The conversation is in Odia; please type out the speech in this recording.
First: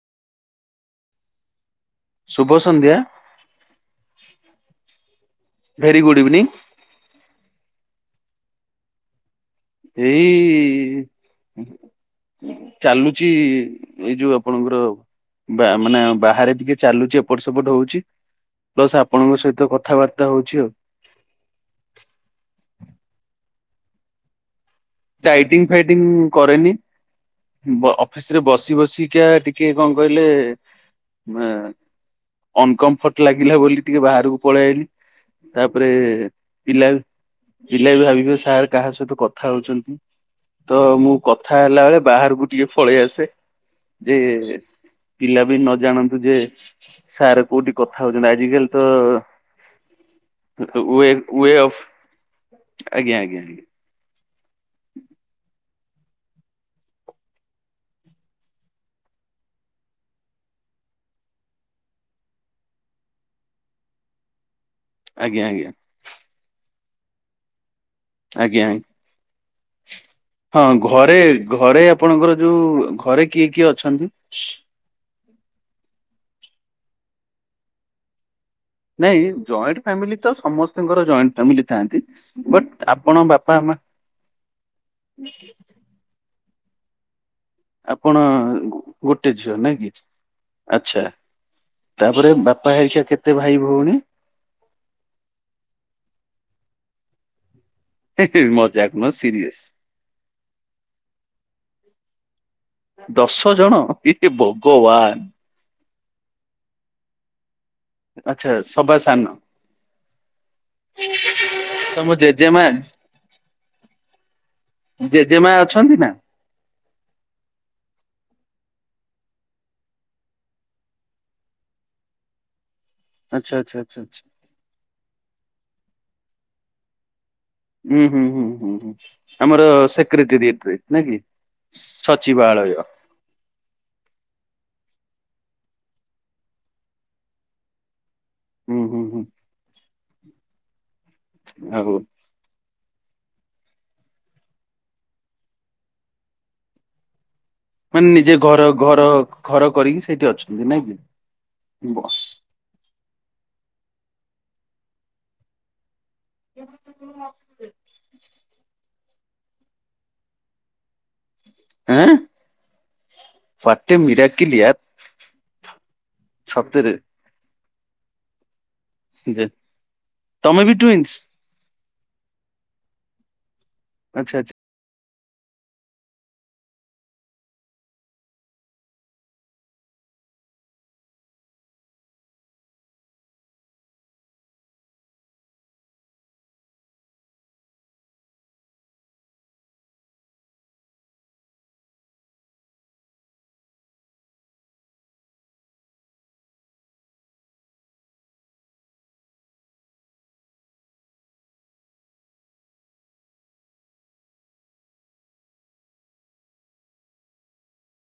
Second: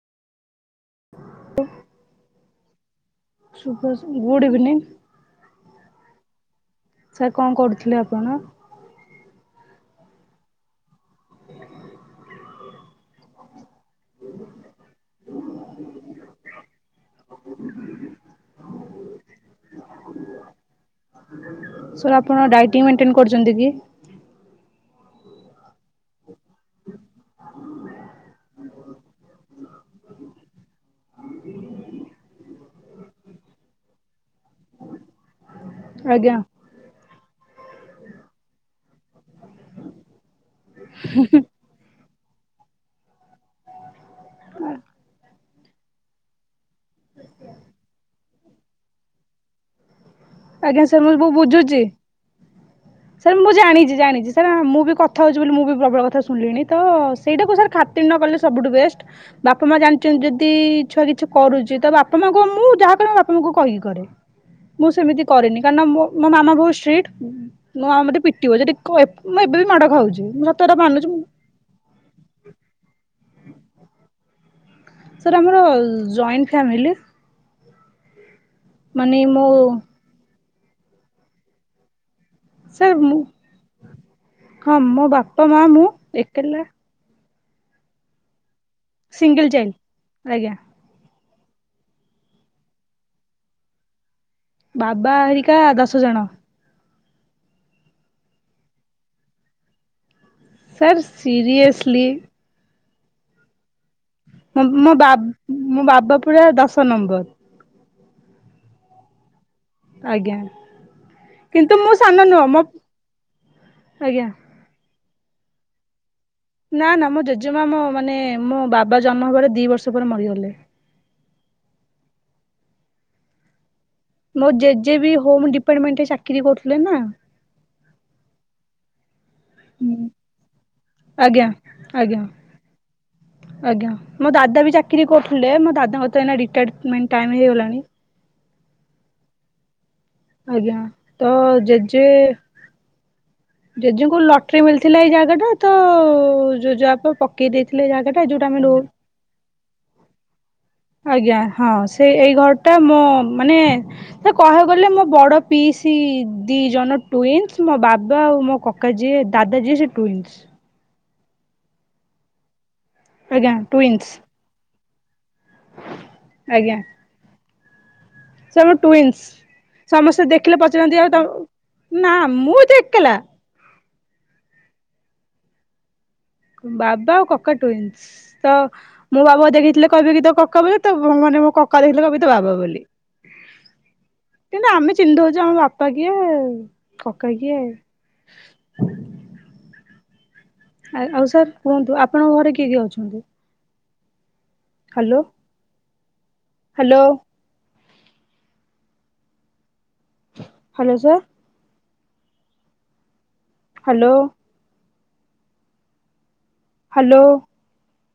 ହ ଶୁଭ ସନ୍ଧ୍ୟା good evening very good evening. Sir କଣ କରୁଥିଲେ ଆପଣ? ଏଇ ଚାଲୁଚ ଏଇ ଯୋଉ ଆପଣଙ୍କର ବା ମାନେ ବାହାରେ ଟିକେ ଚାଲୁଚି ଏପଟ ସେପଟ ହଉଛି। ପ୍ଲସ୍ ଆପଣଙ୍କ ସହିତ କଥାବାର୍ତ୍ତା ହଉଛି ଆଉ। ସାରେ ଆପଣ ଡାଇଟିଇଂ ମେଟେନ କରୁଛନ୍ତି କି? ଡାଇଟିଙ୍ଗ ଫାଇଟିଙ୍ଗ କରେନି ବ ଅଫିସ ରେ ବସି ବସି କିଆ ଟିକେ କ କହିଲେ ମେ ଅନକମ୍ଫର୍ଟ ଲାଗିଲା ବୋଲି ଟିକେ ବାହାରକୁ ପଳେଇଲି ତାପରେ ଆଜ୍ଞା ପିଲା ପିଲା ବି ଭାବିବେ ସାର୍ କାହା ସହିତ କଥା ହଉଛନ୍ତି ତ ମୁଁ କଥା ଥା ହେଲା ବେଳେ ବାହାରକୁ ଟିକେ ଫଳେଇ ଆସେ। ଯେ ପିଲା ବି ନ ଜାଣନ୍ତୁ ଯେ ସାର୍ କୋଉଠି କଥା ହଉଛନ୍ତି ଆଜ କାଲି ତ ଆଜ୍ଞା ସାର୍ ୱେ ମୁଁ ବୁ ୱେ ଅଫ୍ ବୁଝୁଛି ଆଜ୍ଞା ସାର୍ ଆଜ୍ଞା ମୁଁ ଜାଣିଛି ଜାଣିଛି ସାର୍ ମୁଁ ବି କଥା ହେଉଛି ବୋଲି ମୁଁ ବି ପ୍ରବଳ କଥା ଶୁଣିଲିଣି ତ ସେଇଟାକୁ ସାର୍ ଖାତିରି ନ କଲେ ସବୁଠୁ ବେଷ୍ଟ। ବାପା ମା ଜାଣିଛନ୍ତି ଯଦି ଛୁଆ କିଛି କରୁଛି ତ ବାପା ମାଙ୍କୁ ମୁଁ ଯାହା କରେ ବାପା ମାଙ୍କୁ କହିକି କରେ। ମୁଁ ସେମିତି ଆଜ୍ଞା ଆଜ୍ଞା କରେନି କାରଣ ମୋ ମାମା ବହୁତ ଷ୍ଟ୍ରିଟ୍ ମୋ ମାମା ମୋତେ ପିଟିିବ ଆଜ୍ଞା ଯଦି ଆଜ୍ଞା କ ଏପ୍ ମୁଁ ଏବେ ବି ମାଡ଼ ଖାଉଛି। ମୁଁ ସତ ହଁ କଥା ମାନୁଛି। ଘରେ ଘରେ ଆପଣଙ୍କର ଯୋଉ ଘରେ କିଏ କିଏ ଅଛନ୍ତି? ସାର୍ ଆମର ଜଏଣ୍ଟ ଫ୍ୟାମିଲି। ମାନେ ନାଇଁ ମୋ ଜଏଣ୍ଟ ଫ୍ୟାମିଲି ତ ସମସ୍ତଙ୍କର ଜଏଣ୍ଟ ଫ୍ୟାମିଲି ଥାନ୍ତି। ସାର୍ ମୁଁ ହଁ ମୋ ବାପା ମା ମୁଁ ଏକେଲା। ଆପଣ ଗୋଟେ ସିଙ୍ଗଲ ଝିଅ ନା ଚାଇଲ୍ଡ କି? ଆଜ୍ଞା ଆଛା ତାପରେ ବାପା ହେକା କେତେ ଭାଇ ଭଉଣୀ? ବାବା ହେରିକା ଦଶ ଜଣ। ହିଁ ହିଁ ମଜାକ୍ ନୁହଁ ସିରିୟସ। Sir seriously. ଦଶ ଜଣ ଏ ମୋ ମୋ ବା ଭଗବାନ। ମୋ ବାବା ପୁରା ଦଶ ନମ୍ବର। ଆଚ୍ଛା ସବା ସାନ। ଆଜ୍ଞା, କିନ୍ତୁ ମୁଁ ତମ ସାନ ନୁହଁ ଜେଜେମା ମୋ, ଆଜ୍ଞା। ଜେଜେମା ଅଛନ୍ତି ନା? ନା ନା ମୋ ଜେଜେମା ମୋ ମାନେ ମୋ ବାବା ଜନ୍ମ ହେବାର ଦି ବର୍ଷ ପରେ ମରିଗଲେ। ଆଚ୍ଛା, ଆଚ୍ଛା, ଆଚ୍ଛା, ଆଚ୍ଛା। ମୋ ଜେଜେ ବି ହୋମ୍ ଡିପାର୍ଟମେଣ୍ଟରେ ଚାକିରି କରୁଥିଲେ ନା। ହୁଁ, ହୁଁ, ହୁଁ, ହୁଁ, ହୁଁ ଆମର ସେକ୍ରେଟ୍ରେରୀଏରେ ନାଁ କି? ଆଜ୍ଞା ଆଜ୍ଞା ସଚିବାଳୟ। ଆଜ୍ଞା ମୋ ଦାଦା ବି ଚାକିରି କରୁଥିଲେ ମୋ ଦାଦଙ୍କର ଏଇନା ରିଟାର୍ଡ଼ମେଣ୍ଟ ଟାଇମ୍ ହେଇଗଲାଣି। ହୁଁ, ହୁଁ, ହୁଁ। ଆଜ୍ଞା, ତ ଆଉ ଜେଜେ ଜେଜଙ୍କୁ ଲଟ୍ରି ମିଳିଥିଲା ଏଇ ଜାଗାଟା ତ ଜୋଜବାପା ପକେଇ ଦେଇ ଥିଲେ ମାନେ ଜାଗାଟା ନିଜେ ଯୋଉଟା ଘର ଆମେ ରହୁ, ଘର ଘର କରିକି ସେଇଠି ଅଛନ୍ତି ନାଇଁ କି? ଆଜ୍ଞା ହଁ ସେ ବସ୍ ଏଇ ଘର ଟା ମୋ ମାନେ ସେ କହିବାକୁ ଗଲେ ମୋ ବଡ ପିଇସି ଦି ଜଣ ଟୁଇନ୍ସ, ମୋ ବାବା ଆଉ ମୋ କକା କା ଯିଏ ଦାଦା ଯିଏ ସେ ଟୁଇନ୍ସ। ଆଁ, ଆଜ୍ଞା ହ୍ୱାଟେ ଟୁଇନ୍ସ ମୀରାକିଲ୍ ୟାର୍। ସତରେ। ଛୁଆବେଳୁ ଟୁଇନ୍ସ, ଯେ ସମସ୍ତେ ଦେଖିଲେ ତମେ ବି ପଚାରନ୍ତି ଆଉ ଟୁଇନ୍ସ ତାଙ୍କୁ ନା ମୁଁ ଏତେ ଏକେଲା। ଆଚ୍ଛା, ଆଚ୍ଛା। ବାବା ଆଉ କକା ଟୁଇନ୍ସ, ତ ମୋ ବାବାକୁ ଦେଖିଥିଲେ କହିବେ କି ତ କକା ବୋଲି, ତ ମାନେ ମୋ କକା ଦେଖିଥିଲେ କହିବେ ତୋ ବାବୁ ବୋଲି। କିନ୍ତୁ ଆମେ ଚିହ୍ନି ଦଉଛୁ ଆମ ବାପା କିଏ କକା କିଏ। ଆ ଆଉ ସାର୍ କୁହନ୍ତୁ ଆପଣଙ୍କ ଘରେ କିଏ କିଏ ଅଛନ୍ତି? Hello. Hello. Hello sir? Hello. Hello.